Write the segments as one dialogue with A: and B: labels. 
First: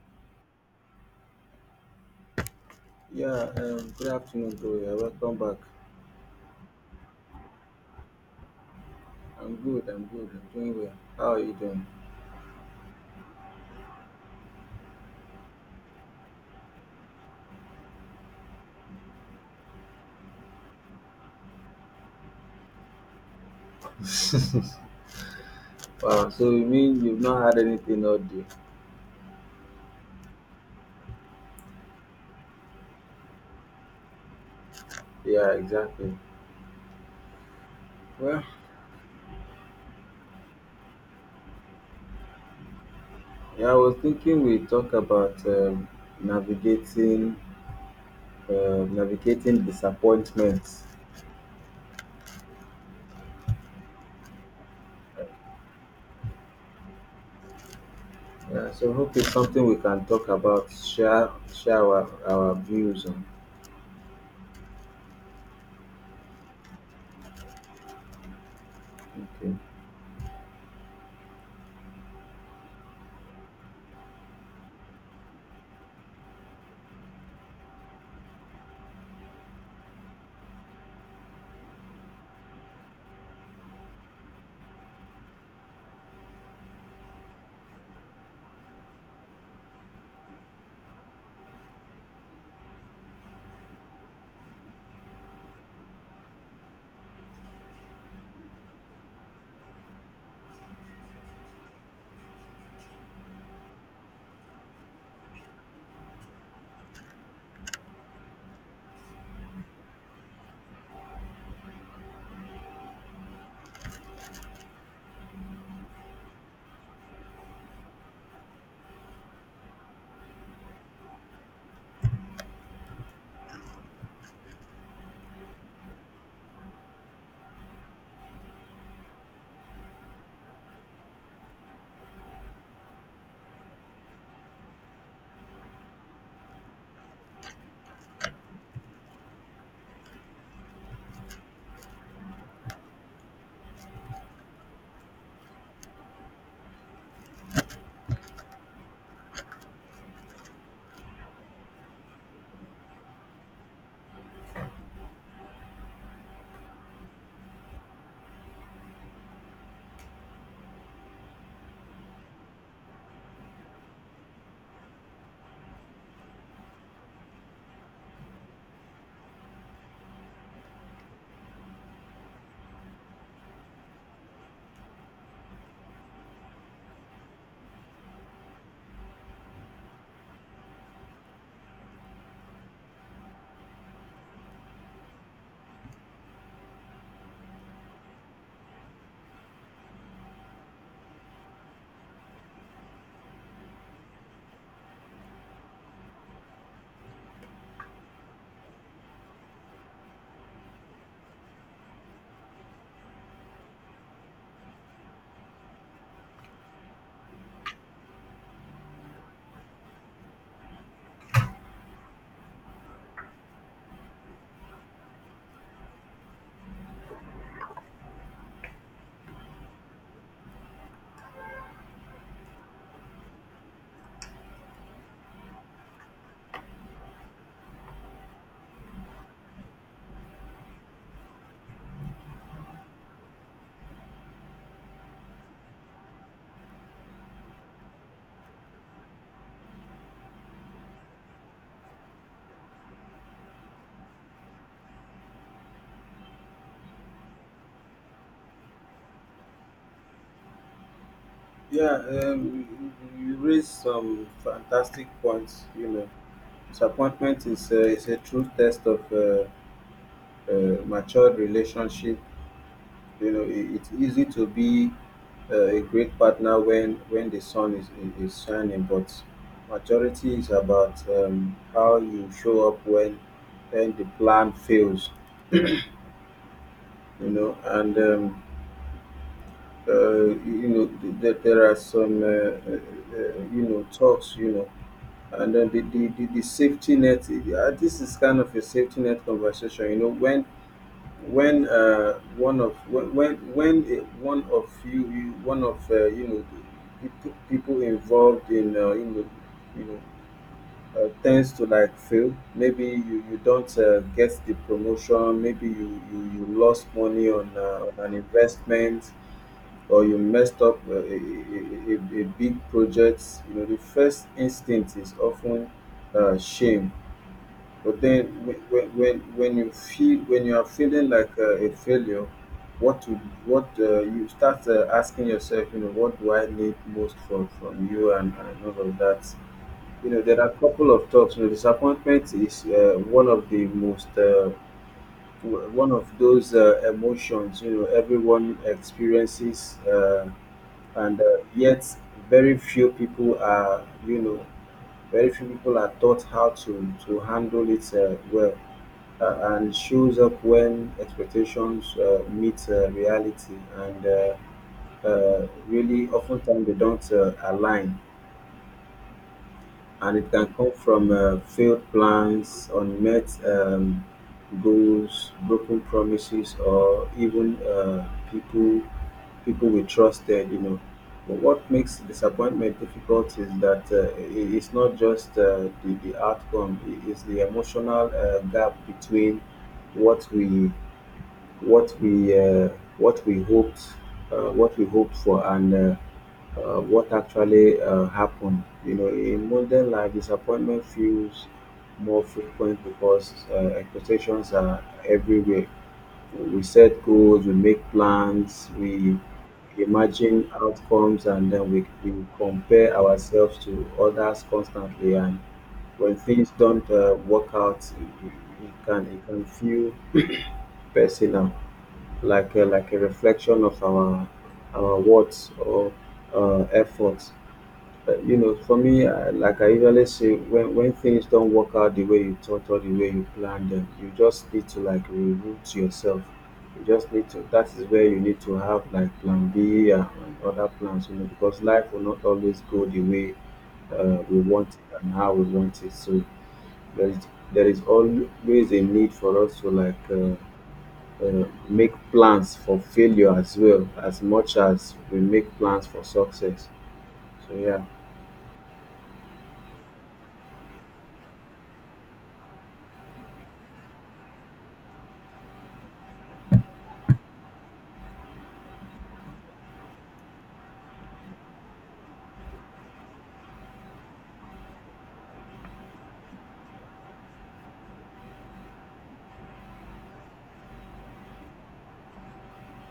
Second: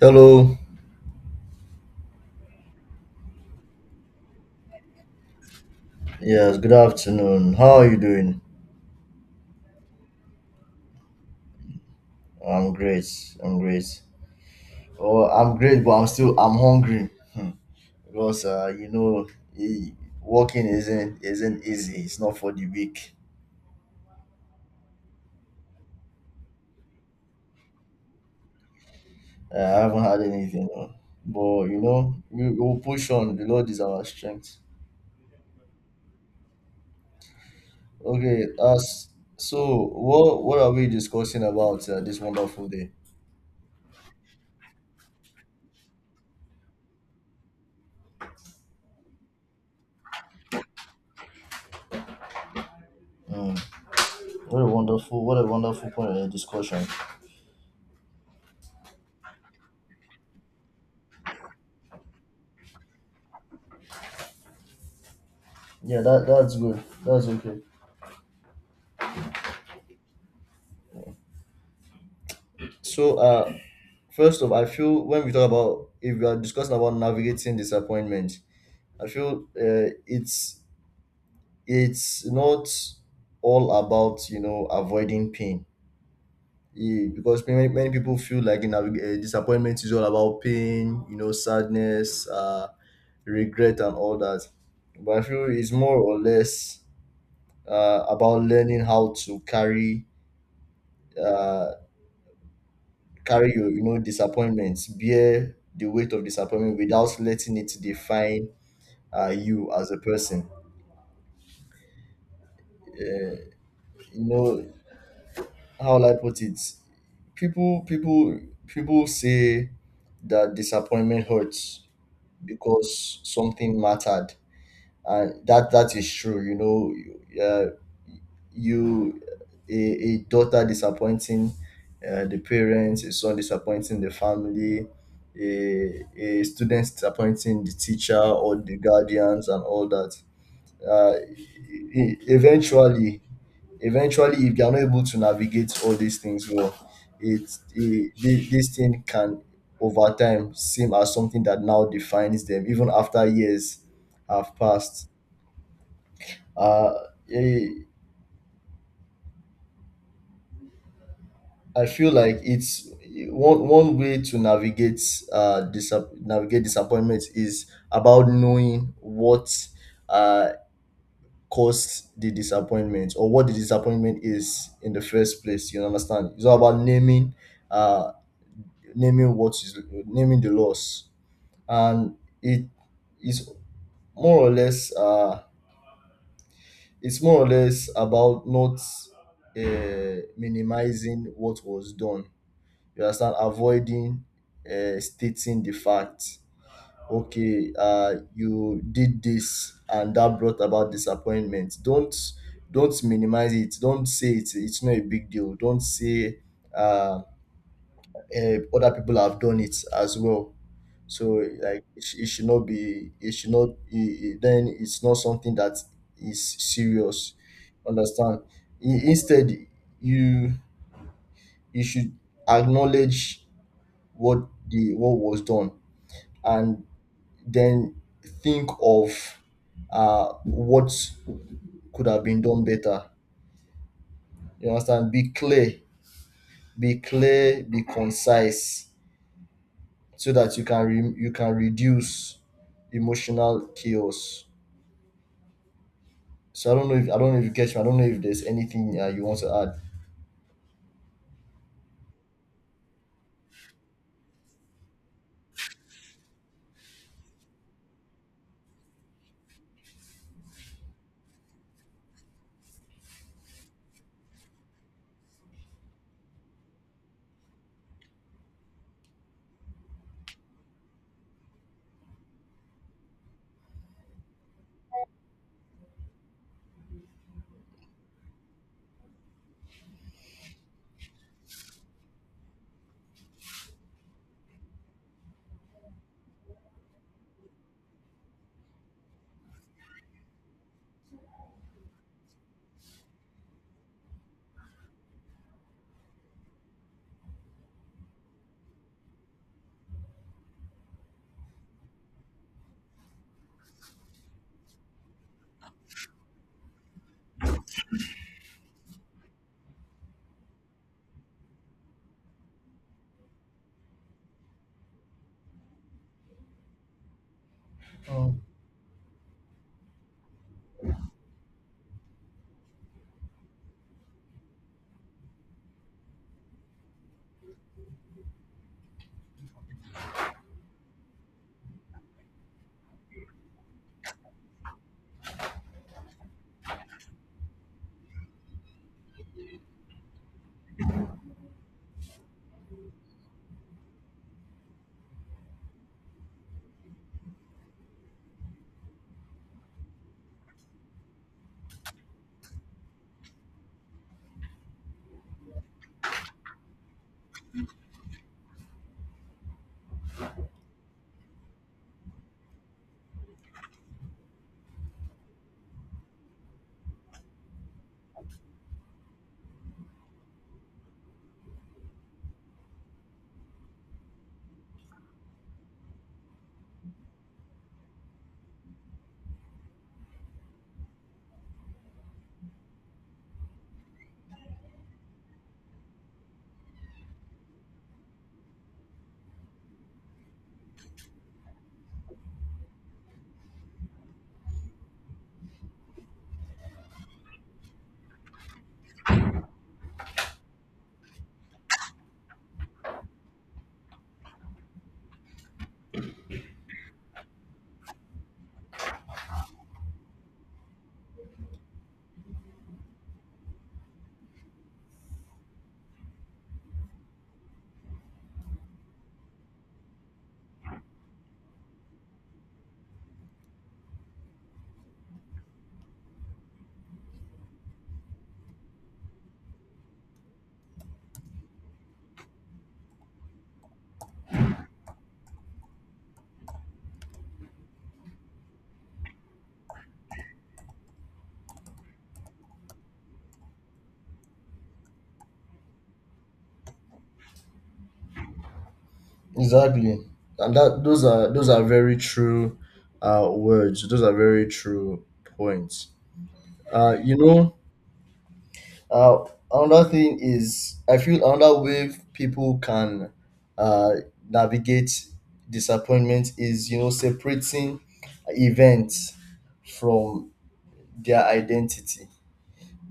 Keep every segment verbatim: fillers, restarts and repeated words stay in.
A: Hello.
B: Yeah, um, Good afternoon, bro. Yeah, welcome back.
A: Yes, good afternoon. How are you doing?
B: I'm good, I'm good, I'm doing well. How are you doing?
A: I'm great. I'm great. Oh, I'm great, but I'm still I'm hungry. Hmm. Because uh, you know, e- working isn't isn't easy. It's not for the weak.
B: Wow, so you mean you've not had anything all day?
A: Uh, I haven't had anything. uh, But you know, we will push on. The Lord is our strength.
B: Yeah, exactly. Well,
A: Okay. As So, what what are we discussing about uh, this wonderful day?
B: yeah, I was thinking we talk about um, navigating uh, navigating disappointments.
A: Hmm. What a wonderful, what a wonderful point of discussion.
B: Yeah, so hope it's something we can talk about, share share our, our views on.
A: Yeah, that that's good. That's okay.
B: Okay.
A: So, uh first off, I feel when we talk about, if we are discussing about navigating disappointment, I feel uh, it's it's not all about you know avoiding pain. Eh, because many, many people feel like, in navig- uh, disappointment is all about pain, you know, sadness, uh, regret, and all that. But I feel it's more or less, uh, about learning how to carry uh, carry your, you know disappointments, bear the weight of disappointment without letting it define uh, you as a person. You know how will I put it? People, people, People say that disappointment hurts because something mattered, and that that is true. You know, you- uh, you a, a daughter disappointing uh, the parents, a son disappointing the family. A, a student disappointing the teacher or the guardians, and all that. Uh, e- e- eventually eventually if they are not able to navigate all these things well, it, it thi- this thing can, over time, seem as something that now defines them even after years have passed. uh eh, I feel like it's one one way to navigate, uh disap- navigate disappointment is about knowing what uh caused the disappointment or what the disappointment is in the first place. You understand? It's all about naming, uh, naming what is naming the loss, and it is more or less, uh, it's more or less about not uh, minimizing what was done. You understand? Avoiding uh, stating the facts. Okay, uh you did this and that brought about disappointment. Don't don't minimize it, don't say it's it's not a big deal, don't say, uh, eh, other people have done it as well, so like it, sh- it should not be it should not i- i- then it's not something that is serious, understand? I- instead, you you should acknowledge what the what was done, and then think of uh, what could have been done better. You understand? Be clear, be clear, be concise, so that you can re- you can reduce emotional chaos. So I don't know if I don't know if you catch me. I don't know if there's anything uh, you want to add.
B: Yeah, um, you you raised some fantastic points, you know. Disappointment is a, is a true test of uh, uh, matured relationship. You know, I it's easy to be uh, a great partner when when the sun is, is is shining, but maturity is about um, how you show up when when the plan fails. You know, and um, uh, you know th- th- There are some uh, uh, uh, you know talks. You know, and then the the, the, the safety net. uh, This is kind of a safety net conversation. You know, when when uh, one of when when, when uh, one of you, you one of uh, you know people, people involved in, uh, you know you know uh, tends to like fail. Maybe you you don't uh, get the promotion. Maybe you you, you lost money on, uh, on an investment, or you messed up uh, a, a, a, a a big project. You know, the first instinct is often uh, shame. But then,
A: Mm.
B: when when when you feel when you are feeling like a, a failure, what to what uh, you start uh, asking yourself, you know, what do I need most from from you and, and all of that. You know, there are a couple of talks. You know, disappointment is uh, one of the most uh, w- one of those uh, emotions. You know, everyone experiences, uh, and uh, yet very few people are. You know, very few people are taught how to to handle it uh, well, uh, and it shows up when expectations uh, meet uh, reality, and uh, uh, really, oftentimes they don't uh, align, and it can come from uh, failed plans, unmet um, goals, broken promises, or even uh, people people we trusted. You know, but what makes disappointment difficult is that uh, i- it's not just uh, the the outcome; it is the emotional uh, gap between what we what we uh, what we hoped uh, what we hoped for, and uh, uh, what actually uh, happened. You know, in modern life, disappointment feels more frequent because uh, expectations are everywhere. We set goals, we make plans, we imagine outcomes, and then we, we compare ourselves to others constantly. And when things don't uh, work out, it, it it can it can feel personal, like a like a reflection of our our words or uh, effort. Uh, you know, for me, I, like I usually say, when when things don't work out the way you thought or the way you planned them, you just need to like reroute yourself. You just need to. That is where you need to have like plan B and other plans, you know, because life will not always go the way uh, we want it and how we want it. So there is there is always a need for us to like. Uh, uh, make plans for failure as well as much as we make plans for success. So yeah.
A: Exactly, and that those are those are very true uh, words. Those are very true points. Uh, you know, Uh, Another thing is, I feel another way people can uh, navigate disappointment is, you know, separating events from their identity.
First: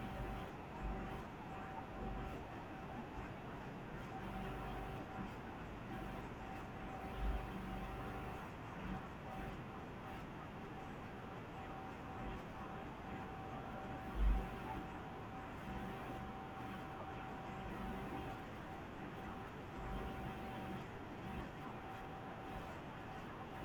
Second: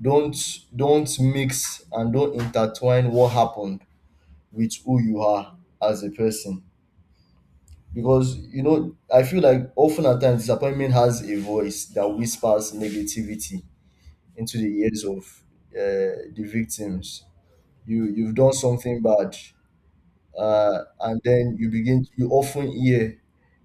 A: Don't don't mix and don't intertwine what happened with who you are as a person. Because, you know, I feel like, often at times, disappointment has a voice that whispers negativity into the ears of uh, the victims. You you've done something bad, uh, and then you begin you often hear:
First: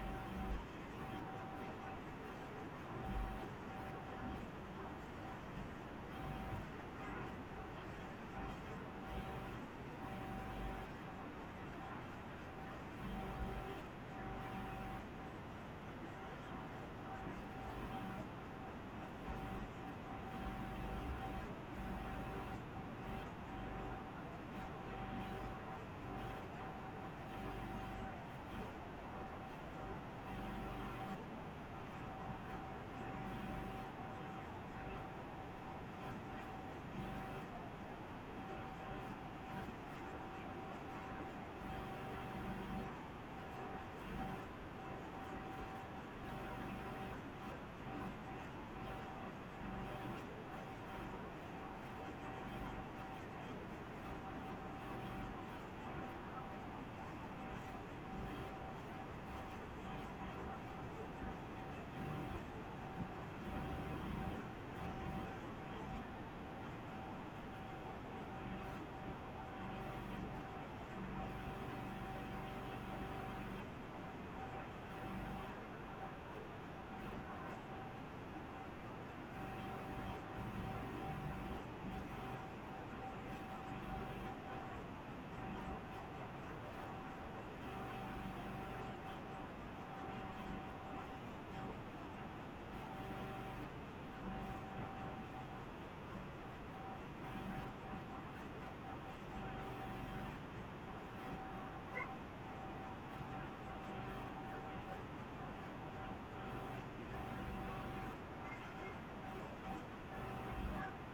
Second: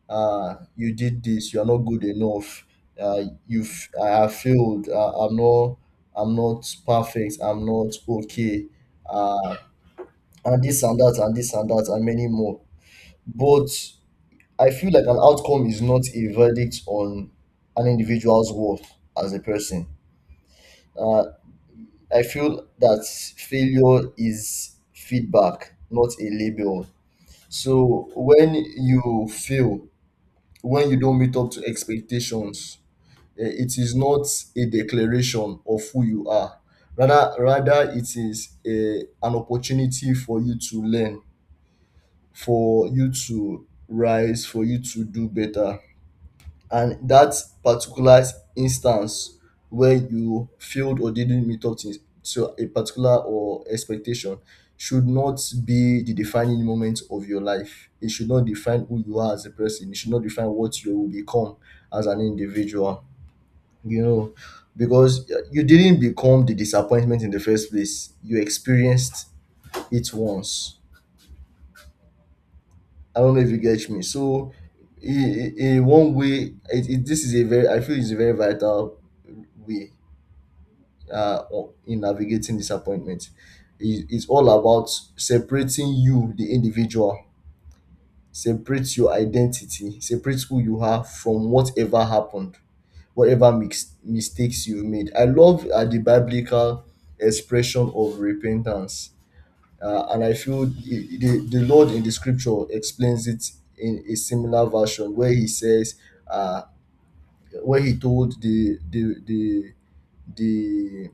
A: uh, you did this, you are not good enough, uh, you've I have failed, uh, i'm not I'm not perfect, I'm not okay, uh, and this and that, and this and that, and many more. But I feel like an outcome is not a verdict on an individual's worth as a person. uh, I feel that failure is feedback, not a label. So when you fail, when you don't meet up to expectations, eh, it is not a declaration of who you are. Rather, rather it is a, an opportunity for you to learn, for you to rise, for you to do better. And that particular instance where you failed or didn't meet up to, to a particular or expectation should not be the defining moment of your life. It should not define who you are as a person. It should not define what you will become as an individual, you know because uh, you didn't become the disappointment in the first place, you experienced it once. I don't know if you get me. So, in, in one way, it, it, this is a very, I feel it's a very vital way, uh, of- in navigating disappointment. It, it's all about separating you, the individual, separate your identity, separate who you are from whatever happened, whatever mix, mistakes you've made. I love uh, the biblical expression of repentance, uh, and I feel the, the the Lord in the scripture explains it in a similar version where he says, uh, where he told the the the the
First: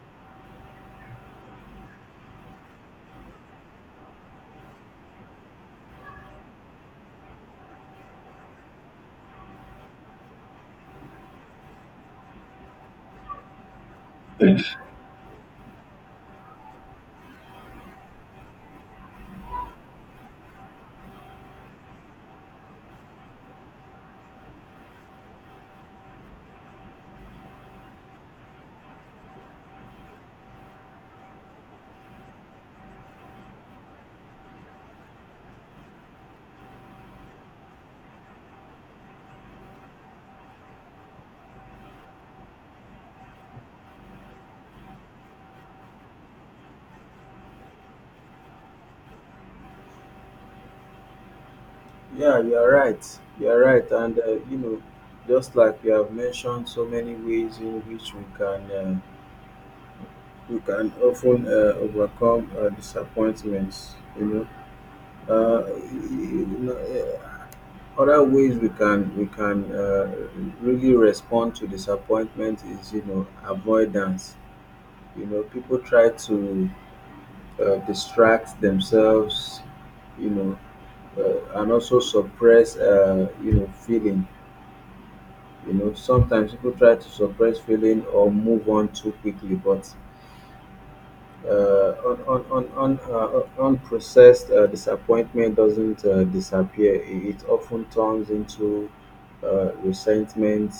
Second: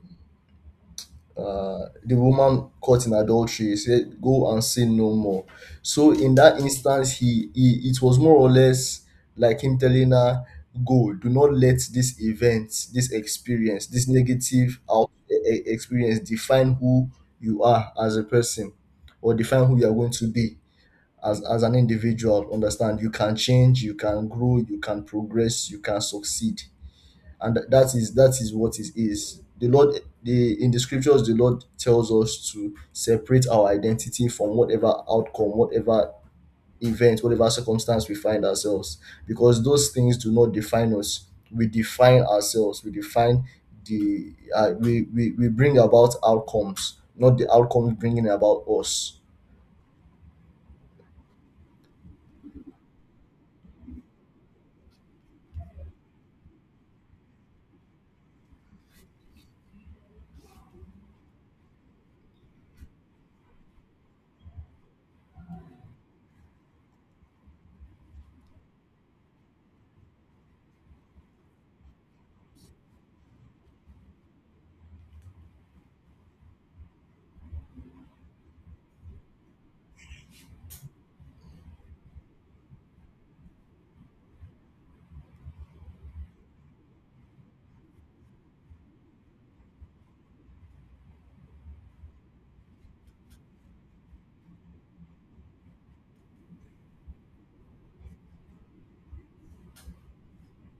A: uh, the woman caught in adultery. He said, "Go and sin no more." So in that instance, he, he it was more or less like him telling her, "Go, do not let this event, this experience, this negative out e- e- experience define who you are as a person, or define who you are going to be as as an individual." Understand? You can change, you can grow, you can progress, you can succeed. And that is that is what it is. The Lord, the in the scriptures, the Lord tells us to separate our identity from whatever outcome, whatever event, whatever circumstance we find ourselves. Because those things do not define us, we define ourselves, we define the uh, we, we we bring about outcomes, not the outcomes bringing about us.
B: Yeah, you are right. You are right, and uh, you know, just like you have mentioned, so many ways in which we can uh, we can often uh, overcome uh, disappointments. You know, uh, you know, uh, other ways we can we can uh, really respond to disappointment is, you know, avoidance. You know, people try to uh, distract themselves, you know, uh, and also suppress, uh, you know, feeling. You know, sometimes people try to suppress feeling or move on too quickly, but uh, un, un, un, un, uh, unprocessed uh, disappointment doesn't uh, disappear. It it often turns into uh, resentment,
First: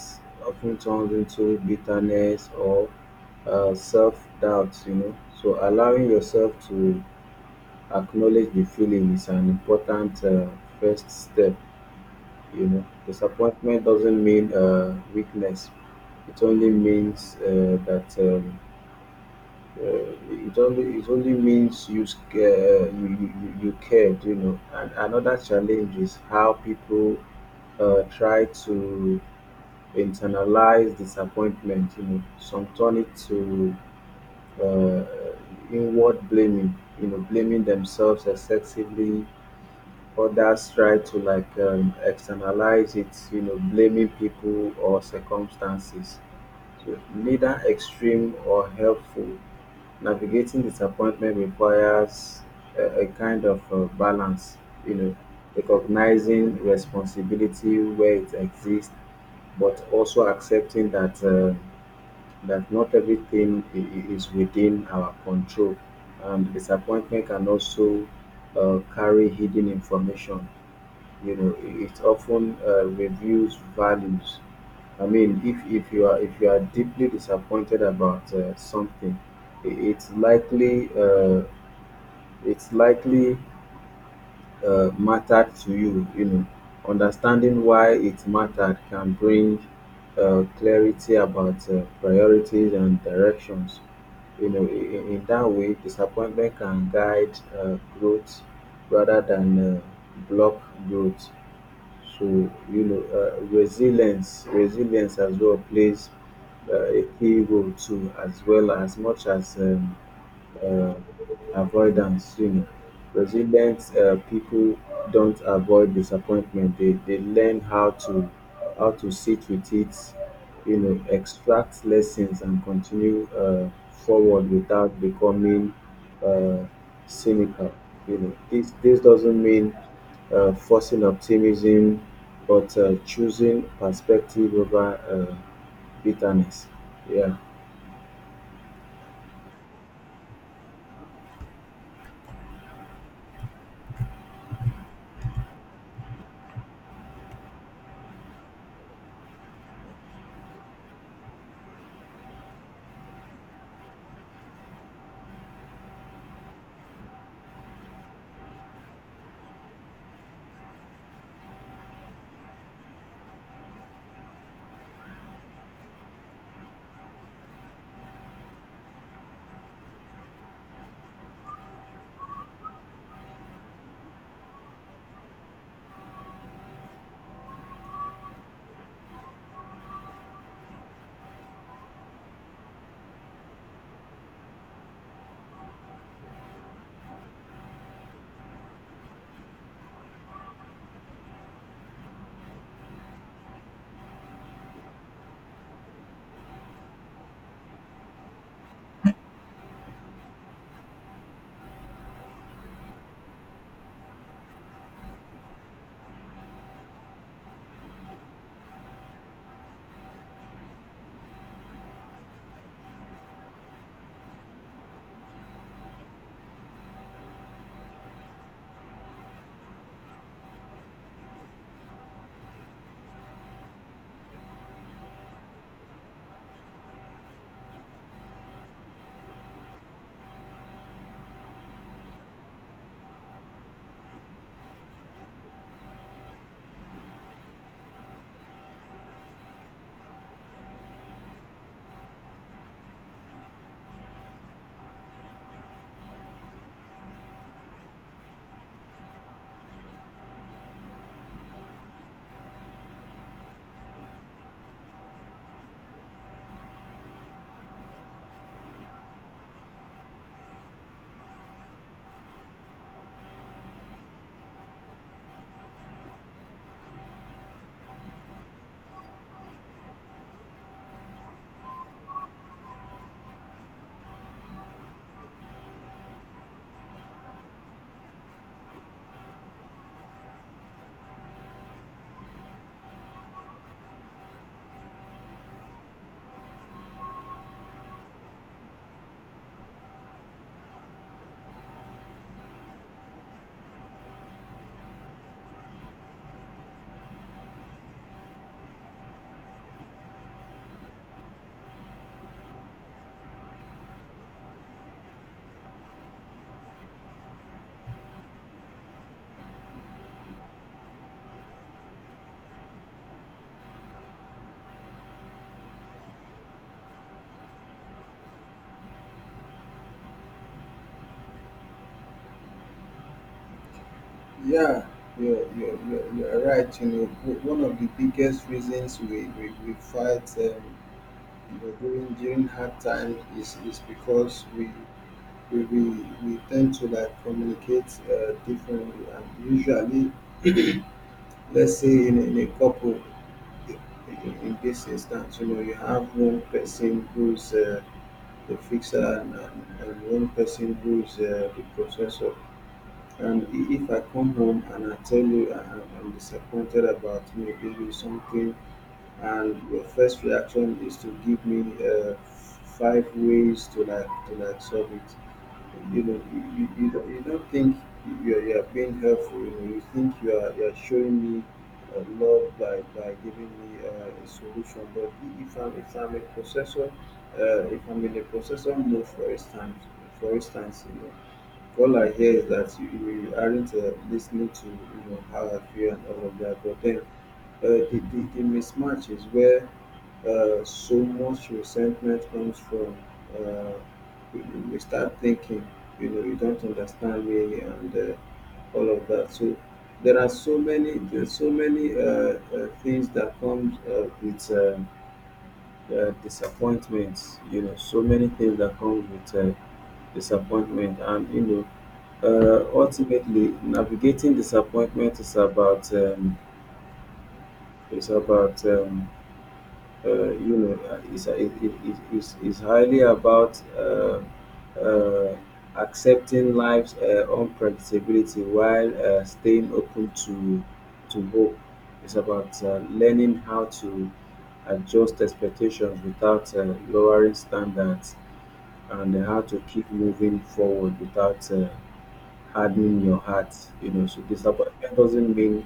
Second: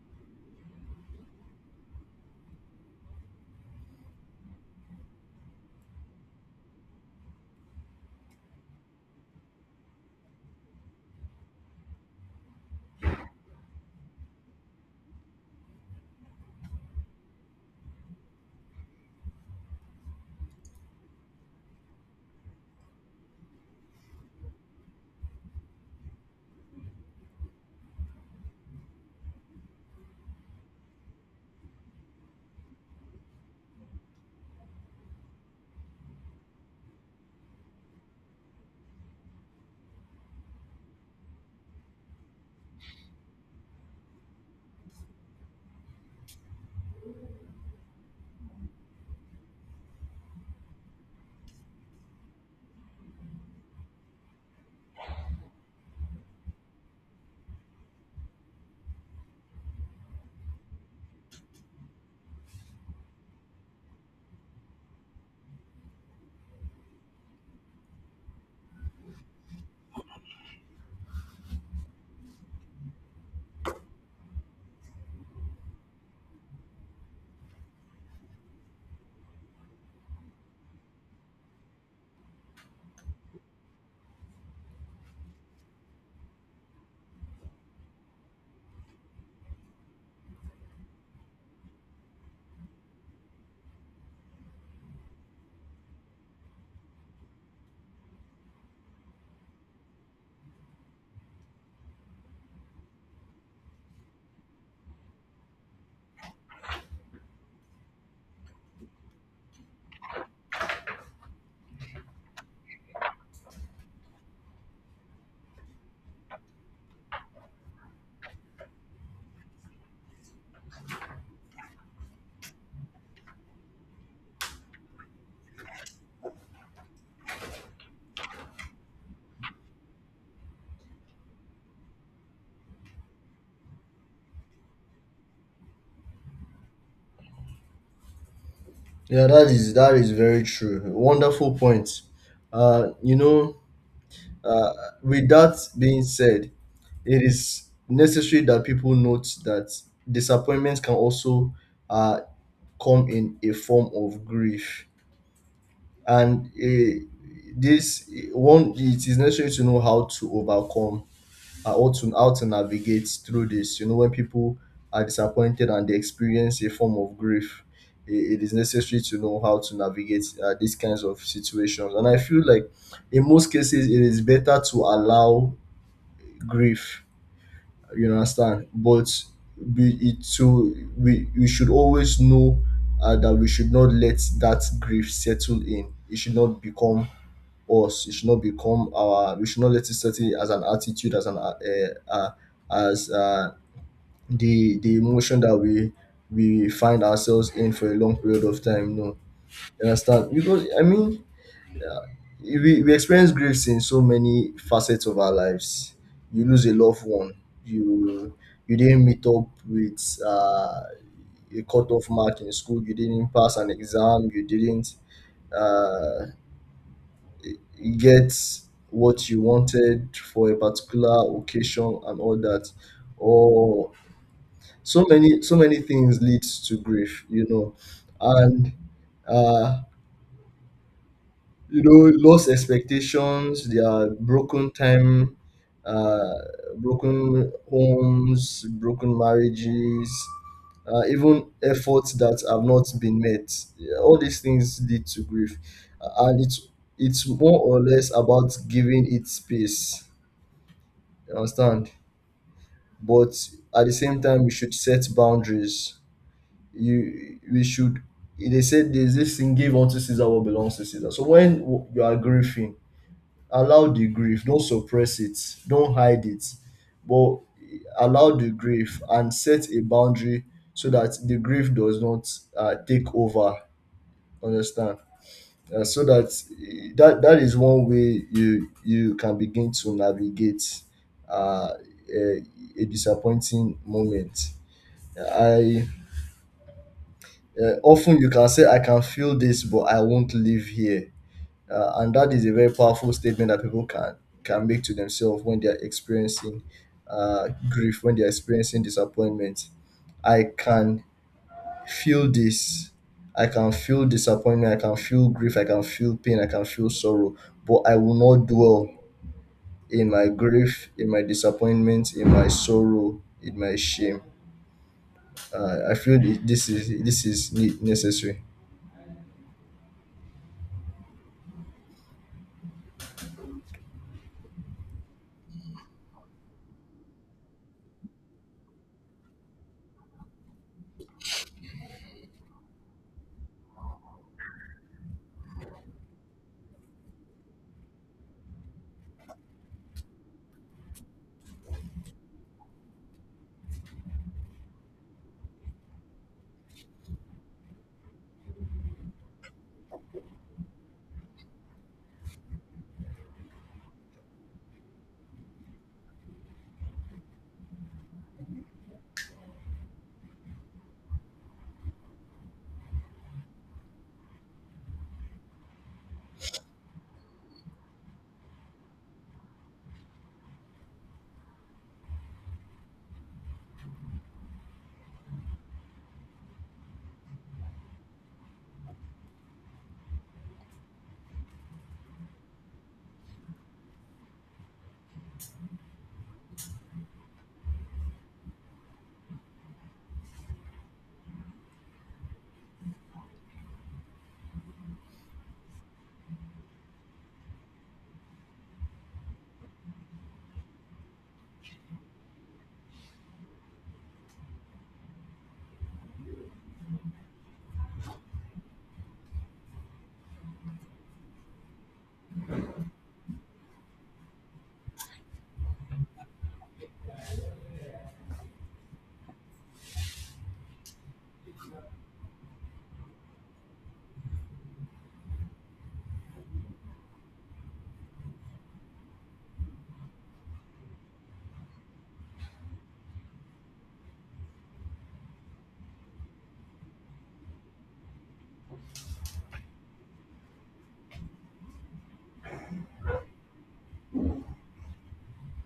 B: often turns into bitterness or uh, self doubt, you know. So allowing yourself to acknowledge the feeling is an important uh, first step. You know, disappointment doesn't mean uh, weakness. It only means uh, that um, uh, it only it only means you sc- uh, you, you you you cared. You know, and another challenge is how people uh, try to internalize disappointment. You know, some turn it to uh, inward blaming. You know, blaming themselves excessively. Others try to like um, externalize it, you know, blaming people or circumstances. So neither extreme or helpful. Navigating disappointment requires a, a kind of uh, balance, you know, recognizing responsibility where it exists, but also accepting that uh, that not everything i- i- is within our control. And disappointment can also uh, carry hidden information. You know, it often uh, reveals values. I mean, if if you are if you are deeply disappointed about uh, something, i- it's likely uh, it's likely uh, mattered to you, you know. Understanding why it mattered can bring uh, clarity about uh, priorities and directions, you know. in, in that way disappointment can guide uh, growth rather than uh, block growth. So you know, uh, resilience, resilience as well plays uh, a key role too, as well as much as um, um avoidance, you know. Resilient um people don't avoid disappointment. they they learn how to how to sit with it, you know, extract lessons and continue um forward without becoming um cynical. You know, this this doesn't mean uh, forcing optimism, but uh, choosing perspective over uh, bitterness. Yeah.
A: Yeah, that is that is very true. Wonderful point. uh you know Uh, with that being said, it is necessary that people note that disappointments can also uh, come in a form of grief, and eh, this eh, one, it is necessary to know how to overcome, uh, or to how to navigate through this. You know when people are disappointed and they experience a form of grief, eh, it is necessary to know how to navigate uh, these kinds of situations. And I feel like in most cases, it is better to allow grief, you understand. But we it so we we should always know uh, that we should not let that grief settle in. It should not become us. It should not become our We should not let it settle in as an attitude, as an uh, uh, as uh, the the emotion that we we find ourselves in for a long period of time. No. You understand? Because I mean, we, we experience griefs in so many facets of our lives. You lose a loved one. You you didn't meet up with uh, a cutoff mark in school. You didn't pass an exam. You didn't uh, get what you wanted for a particular occasion, and all that. Or, so many so many things leads to grief. You know, and uh, you know lost expectations, there are broken time uh broken homes, broken marriages, uh, even efforts that have not been met. Yeah, all these things lead to grief. Uh, and it's it's more or less about giving it space, you understand. But at the same time, we should set boundaries. You we should They said, there's this thing, give unto Caesar what belongs to Caesar. So when you are grieving, allow the grief, don't suppress it, don't hide it, but allow the grief and set a boundary so that the grief does not uh, take over, understand? Uh, so that, that that is one way you you can begin to navigate uh, a, a disappointing moment. I uh, Often you can say, "I can feel this, but I won't live here." Uh, and that is a very powerful statement that people can can make to themselves when they are experiencing uh, grief, when they are experiencing disappointment. I can feel this. I can feel disappointment. I can feel grief. I can feel pain. I can feel sorrow. But I will not dwell in my grief, in my disappointment, in my sorrow, in my shame. Uh, I feel thi- this is this is ne- necessary.
B: Yeah, you're, you're, you're, you're right. You know, w- one of the biggest reasons we, we, we fight, um, you know, during during hard time is, is because we, we we we tend to like communicate uh, differently, and usually, let's say in, a- in a couple, in, in in this instance, you know, you have one person who's uh, the fixer and, and, and one person who's uh, the processor. And i- if I come home and I tell you I, am- I'm disappointed about maybe you something, and your first reaction is to give me uh, five ways to like to like solve it, you know, you, you, you, don't, you don't think you're, you're being helpful. You know, you think you are you're showing me uh, love by, by giving me uh, a solution. But i- if I'm if I'm a processor, uh, if I'm in a processor mode, for instance, for instance, you know, all I hear is that you, you aren't uh, listening to you know how I feel and all of that. But then uh, the, the, the mismatch is where uh, so much resentment comes from. Uh, we, we start thinking, you know, you don't understand me and uh, all of that. So there are so many, there's so many uh, uh, things that comes uh, with um uh, disappointments. You know, so many things that comes with uh, disappointment, and you know, uh, ultimately navigating disappointment is about um, is about um, uh, you know uh, is it, it, it, is is highly about uh, uh, accepting life's uh, unpredictability while uh, staying open to to hope. It's about uh, learning how to adjust expectations without uh, lowering standards, and how to keep moving forward without uh, hardening your heart, you know. So disappointment doesn't mean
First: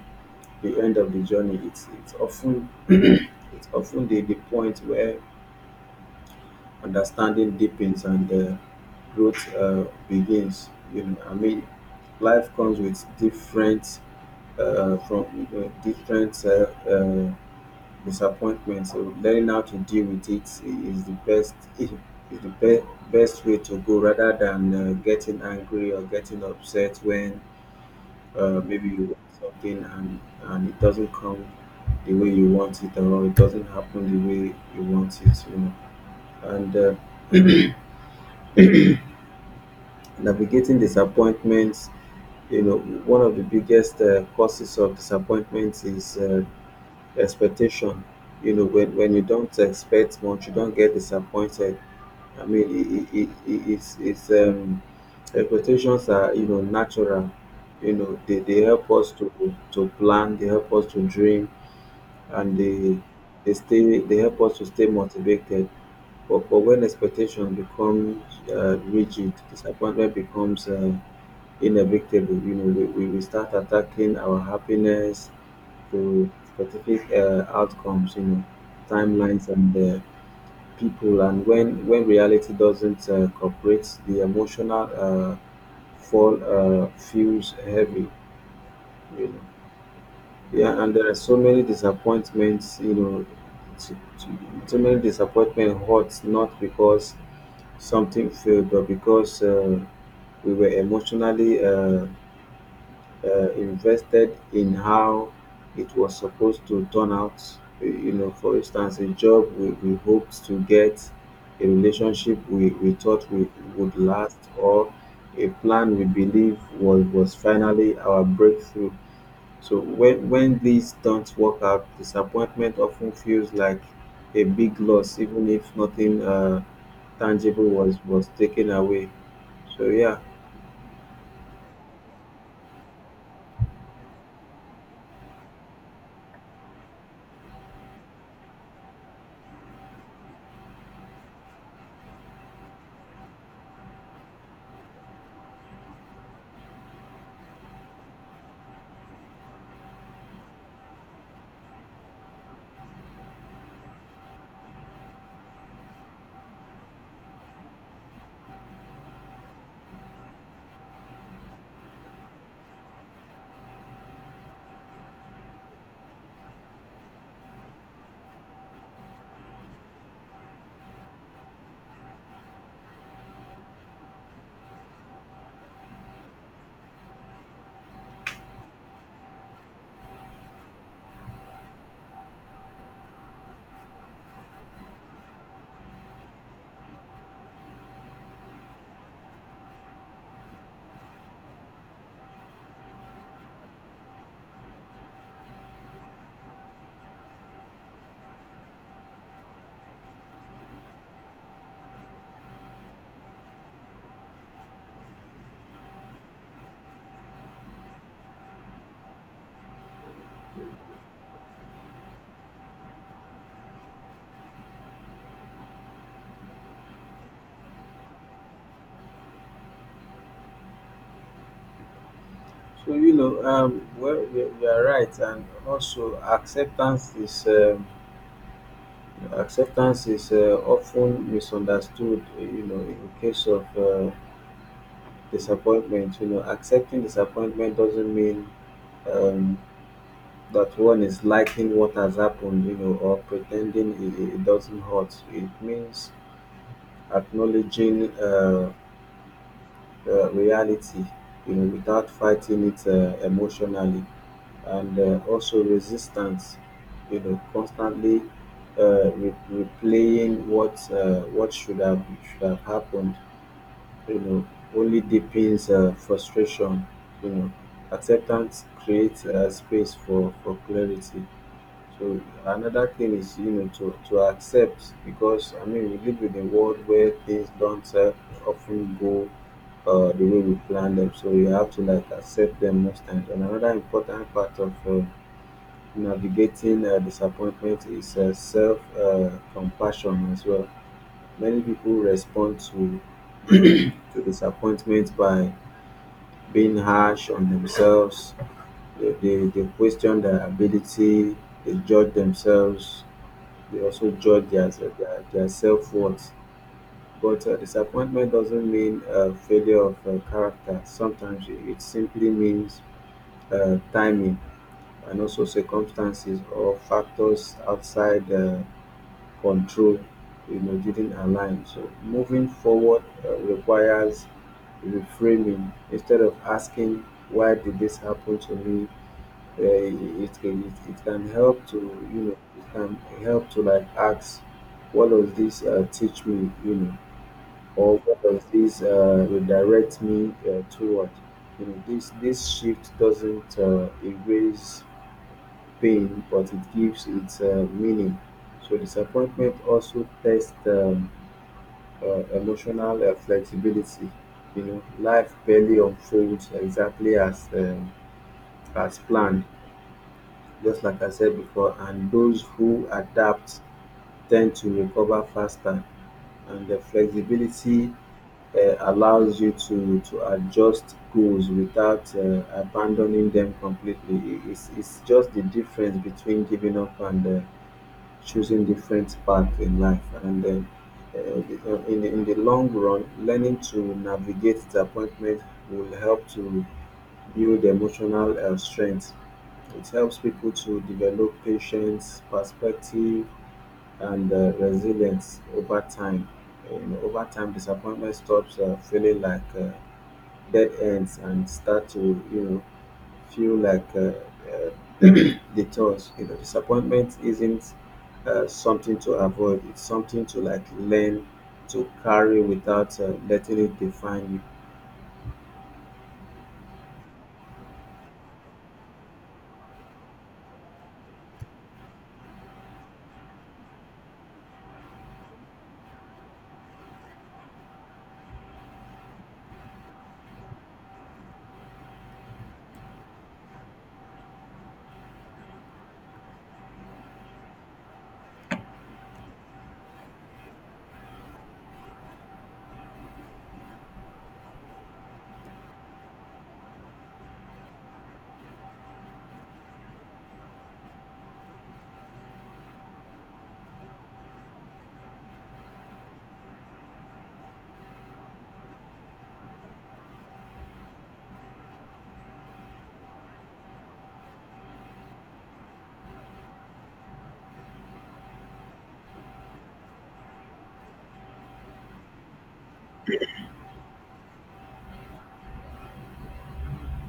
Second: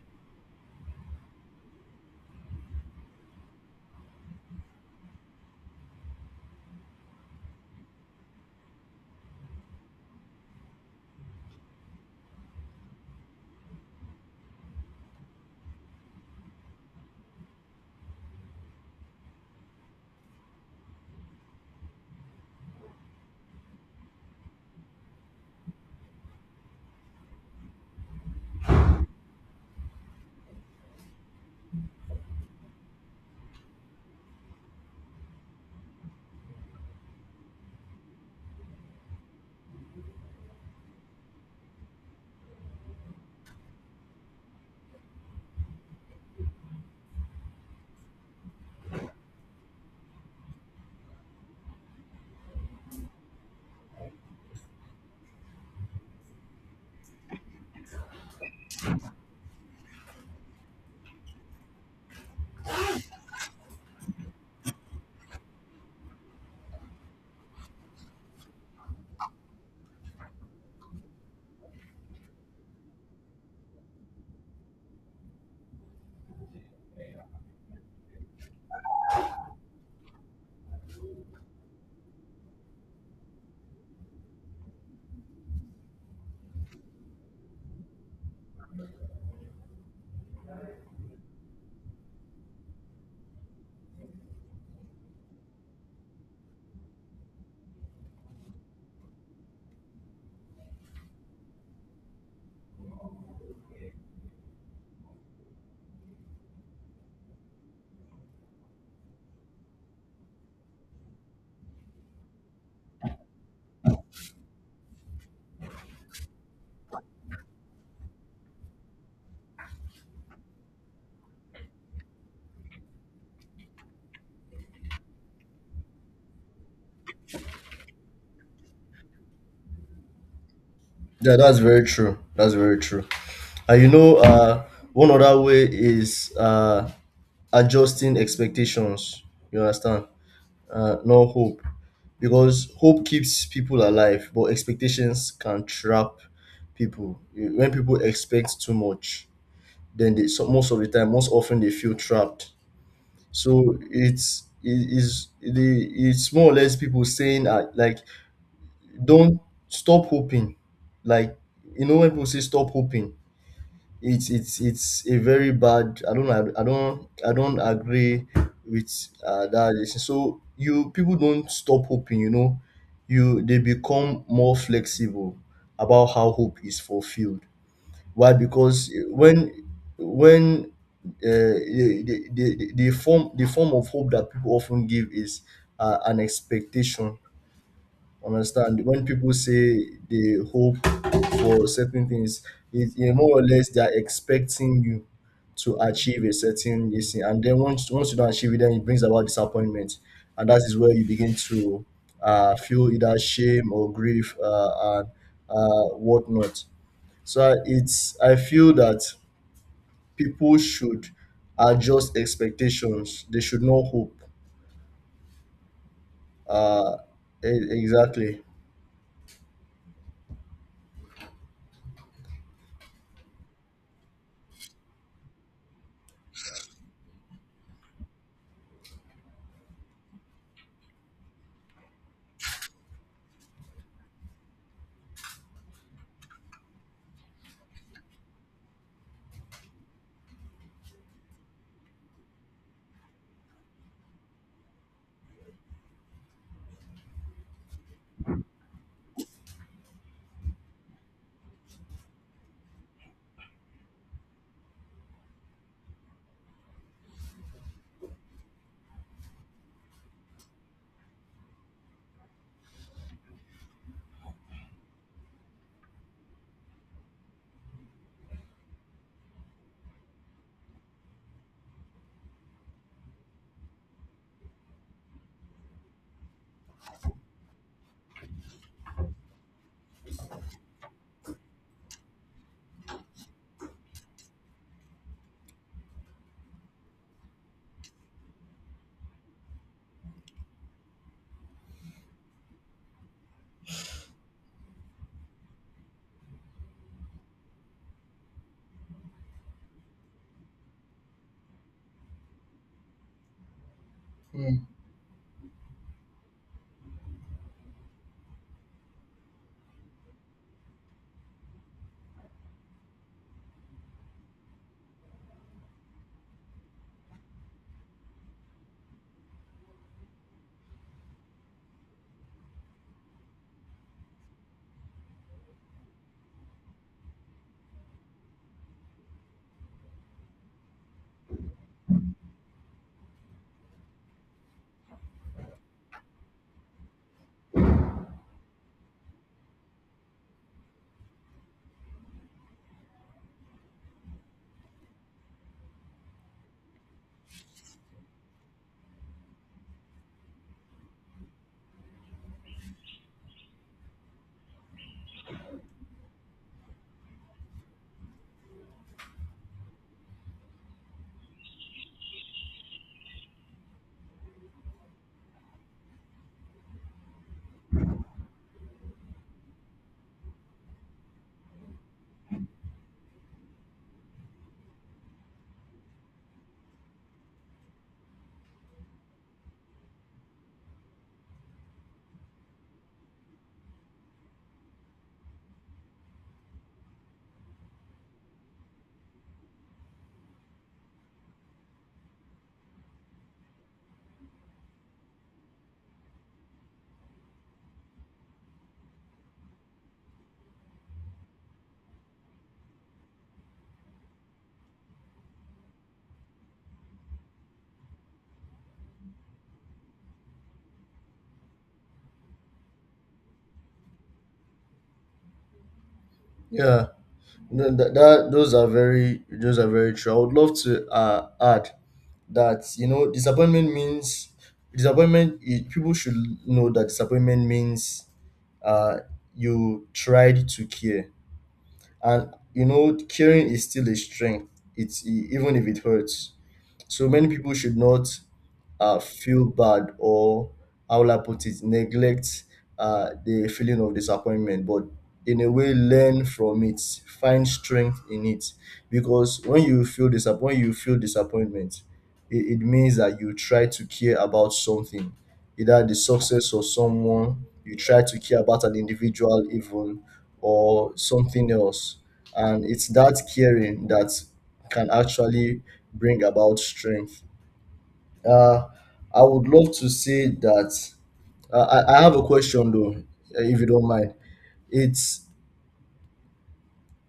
B: the end of the journey. It's it's often it's often the, the point where understanding deepens and uh, growth uh, begins. You know, I mean, life comes with different uh, from you know, different uh, uh, disappointments. So learning how to deal with it is the best is the be- best way to go rather than uh, getting angry or getting upset when uh, maybe you want something and and it doesn't come the way you want it, or it doesn't happen the way you want it, you know. And uh, navigating disappointments, you know, one of the biggest uh, causes of disappointments is uh, expectation. You know, when, when you don't expect much you don't get disappointed. I mean, it, it, it, it's, it's um, expectations are, you know, natural. You know, they, they help us to to plan, they help us to dream, and they they stay they help us to stay motivated. but, but when expectation becomes uh, rigid, disappointment becomes uh, inevitable. You know, we, we, we start attacking our happiness to specific uh, outcomes, you know, timelines and uh, people. And when when reality doesn't uh, cooperate, the emotional uh, fall uh, feels heavy, you know. Yeah, and there are so many disappointments, you know, to, to, so many disappointment hurts not because something failed, but because uh, we were emotionally uh, uh, invested in how it was supposed to turn out. You know, for instance, a job we, we hoped to get, a relationship we, we thought we would last, or a plan we believe was, was finally our breakthrough. So when when these don't work out, disappointment often feels like a big loss, even if nothing uh, tangible was was taken away. So yeah.
A: Yeah, that's very true. That's very true. And, you know, uh, one other way is uh, adjusting expectations. You understand? Uh, no hope. Because hope keeps people alive, but expectations can trap people. You- When people expect too much, then they, so most of the time, most often, they feel trapped. So it's it is the it's more or less people saying, uh, like, don't stop hoping. Like, you know when people say stop hoping, it's it's it's a very bad... I don't ag- I don't I don't agree with uh, that decision. So, you people, don't stop hoping, you know you they become more flexible about how hope is fulfilled. Why? Because when when uh, the, the, the, the form the form of hope that people often give is uh, an expectation. Understand, when people say they hope for certain things, it, you know, more or less they are expecting you to achieve a certain this thing, and then, once once you don't achieve it, then it brings about disappointment. And that is where you begin to uh, feel either shame or grief, uh, and uh, whatnot. So it's I feel that people should adjust expectations, they should not hope. uh, e- exactly.
B: So you know, um, well, you you are right, and also acceptance is um, acceptance is uh, often misunderstood. You know, in case of uh, disappointment, you know, accepting disappointment doesn't mean um, that one is liking what has happened, you know, or pretending it, it doesn't hurt. It means acknowledging uh, uh, reality, you know, without fighting it uh, emotionally, and uh, also resistance, you know, constantly uh, re- replaying what uh, what should have should have happened, you know, only deepens uh, frustration, you know. Acceptance creates uh, space for, for clarity. So another thing is, you know, to to accept, because I mean we live in a world where things don't uh, often go uh, the way we plan them. So you have to like accept them most times. And another important part of uh, navigating uh, disappointment is uh, self uh, compassion as well. Many people respond to to disappointment by being harsh on themselves. They, they, they question their ability. They judge themselves. They also judge
A: Mm.
B: their their, their self worth. But uh, disappointment doesn't mean uh, failure of uh, character. Sometimes it it simply means uh, timing and also circumstances or factors outside uh, control. You know, didn't align. So moving forward uh, requires reframing. Instead of asking why did this happen to me, uh, it, it, it, it can help to, you know, it can help to like ask, what does this uh, teach me, you know, or what does this uh, redirect me uh, toward. You know, this this shift doesn't uh, erase pain, but it gives it uh, meaning. So disappointment also tests um, uh, emotional uh, flexibility. You know, life barely unfolds exactly as um, as planned, just like I said before, and those who adapt tend to recover faster. And the flexibility uh, allows you to, to adjust goals without uh, abandoning them completely. I- It's, it's just the difference between giving up and uh, choosing different paths in life. And then uh, the- in, the, in the long run, learning to navigate disappointment will help to build emotional uh, strength. It helps people to develop patience, perspective, and uh, resilience over time. And over time, disappointment stops uh, feeling like uh, dead ends and start to, you know, feel like uh, uh, detours. You know, disappointment isn't uh, something to avoid. It's something to like learn to carry without uh, letting it define you.
A: Yeah. No, that that those are very those are very true. I would love to uh, add that, you know disappointment means disappointment. It, people should know that disappointment means uh, you tried to care, and, you know caring is still a strength. It's e- even if it hurts. So many people should not uh, feel bad, or, how will I put it, neglect uh, the feeling of disappointment, but in a way learn from it, find strength in it. Because when you feel disappoint, you feel disappointment. It, it means that you try to care about something, either the success of someone, you try to care about an individual even, or something else. And it's that caring that can actually bring about strength. Uh, I would love to say that, uh, I, I have a question though, uh, if you don't mind. It's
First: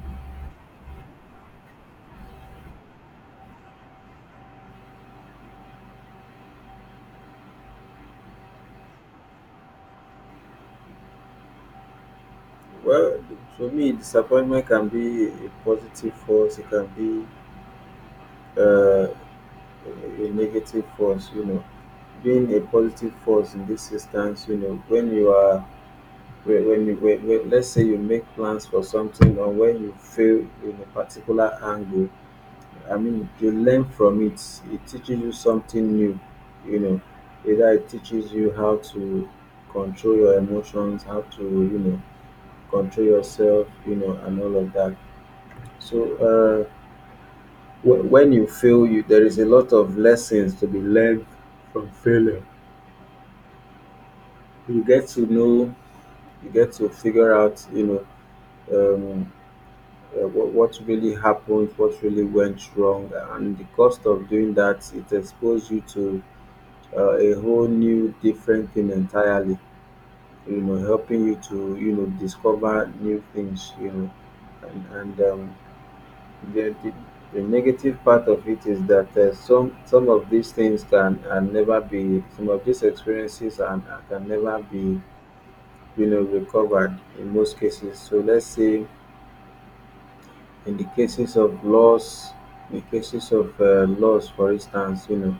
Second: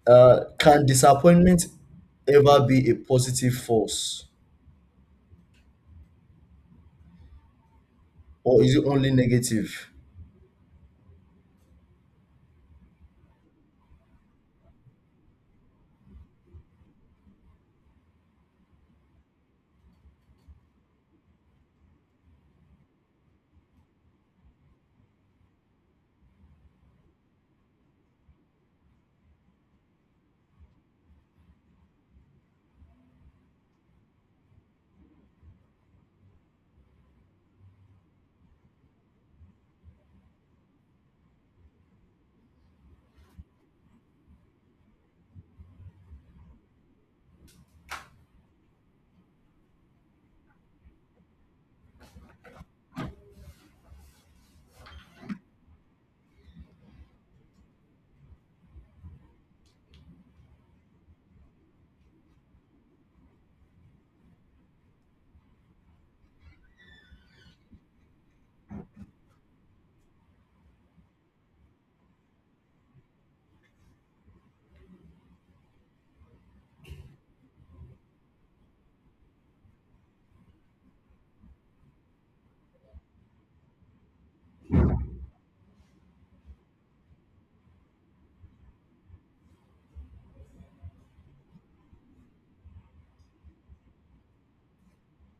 A: uh, Can disappointment ever be a positive force, or is it only negative?
B: Well, for me, disappointment can be a positive force. It can be uh, a negative force, you know. Being a positive force in this instance, you know, when you are, when when you, when, when, let's say, you make plans for something, or when you fail in a particular angle, I mean, you learn from it. It teaches you something new, you know. Either it teaches you how to control your emotions, how to, you know, control yourself, you know, and all of that. So, uh, wh- when you fail, you there is a lot of lessons to be learned from failure. You get to know, you get to figure out, you know, um, uh, what, what really happened, what really went wrong, and the cost of doing that. It exposed you to uh, a whole new, different thing entirely. You know, helping you to, you know, discover new things. You know, and, and um, the, the the negative part of it is that uh, some some of these things can, can never be, some of these experiences and can never be, you know, recovered in most cases. So let's say in the cases of loss, in cases of uh, loss, for instance, you know,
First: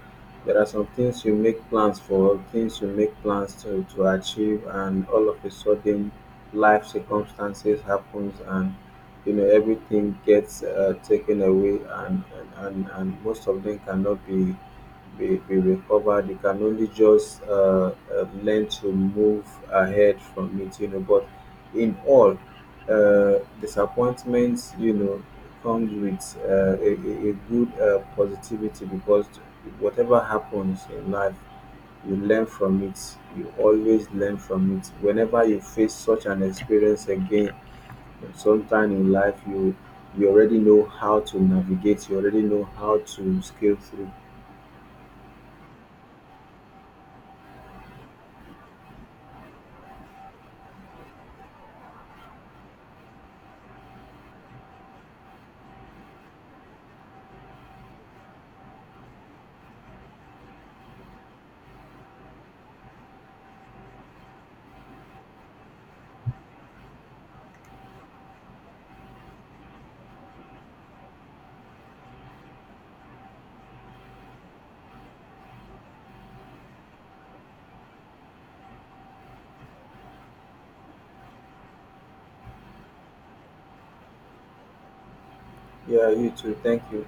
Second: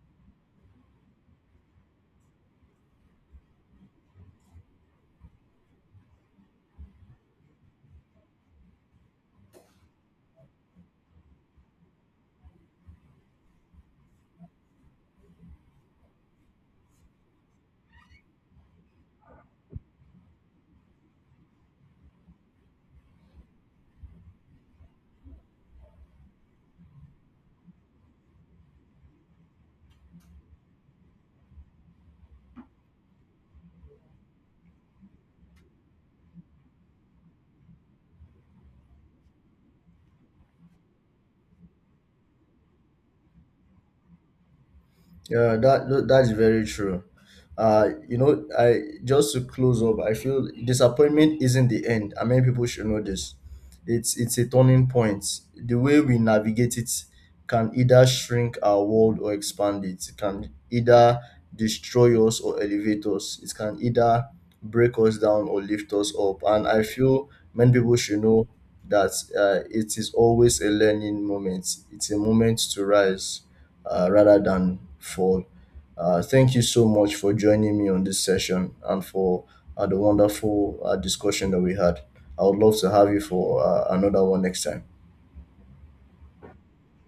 B: there are some things you make plans for, things you make plans to, to achieve, and all of a sudden life circumstances happens and, you know, everything gets uh, taken away, and, and and and most of them cannot be be, be recovered. You can only just uh, uh, learn to move ahead from it, you know. But in all, uh, disappointments, you know, comes with uh, a, a a good uh, positivity, because whatever happens in life, you learn from it. You always learn from it. Whenever you face such an experience again, sometime in life, you you already know how to navigate. You already know how to scale through.
A: Yeah, that tho- that's very true. Uh, you know, I, just to close up, I feel disappointment isn't the end. I mean, people should know this. It's it's a turning point. The way we navigate it can either shrink our world or expand it. It can either destroy us or elevate us. It can either break us down or lift us up. And I feel many people should know that uh, it is always a learning moment. It's a moment to rise uh, rather than fall. Uh, thank you so much for joining me on this session and for uh, the wonderful uh, discussion that we had. I would love to have you for uh, another one next time.
B: Yeah, you too. Thank you.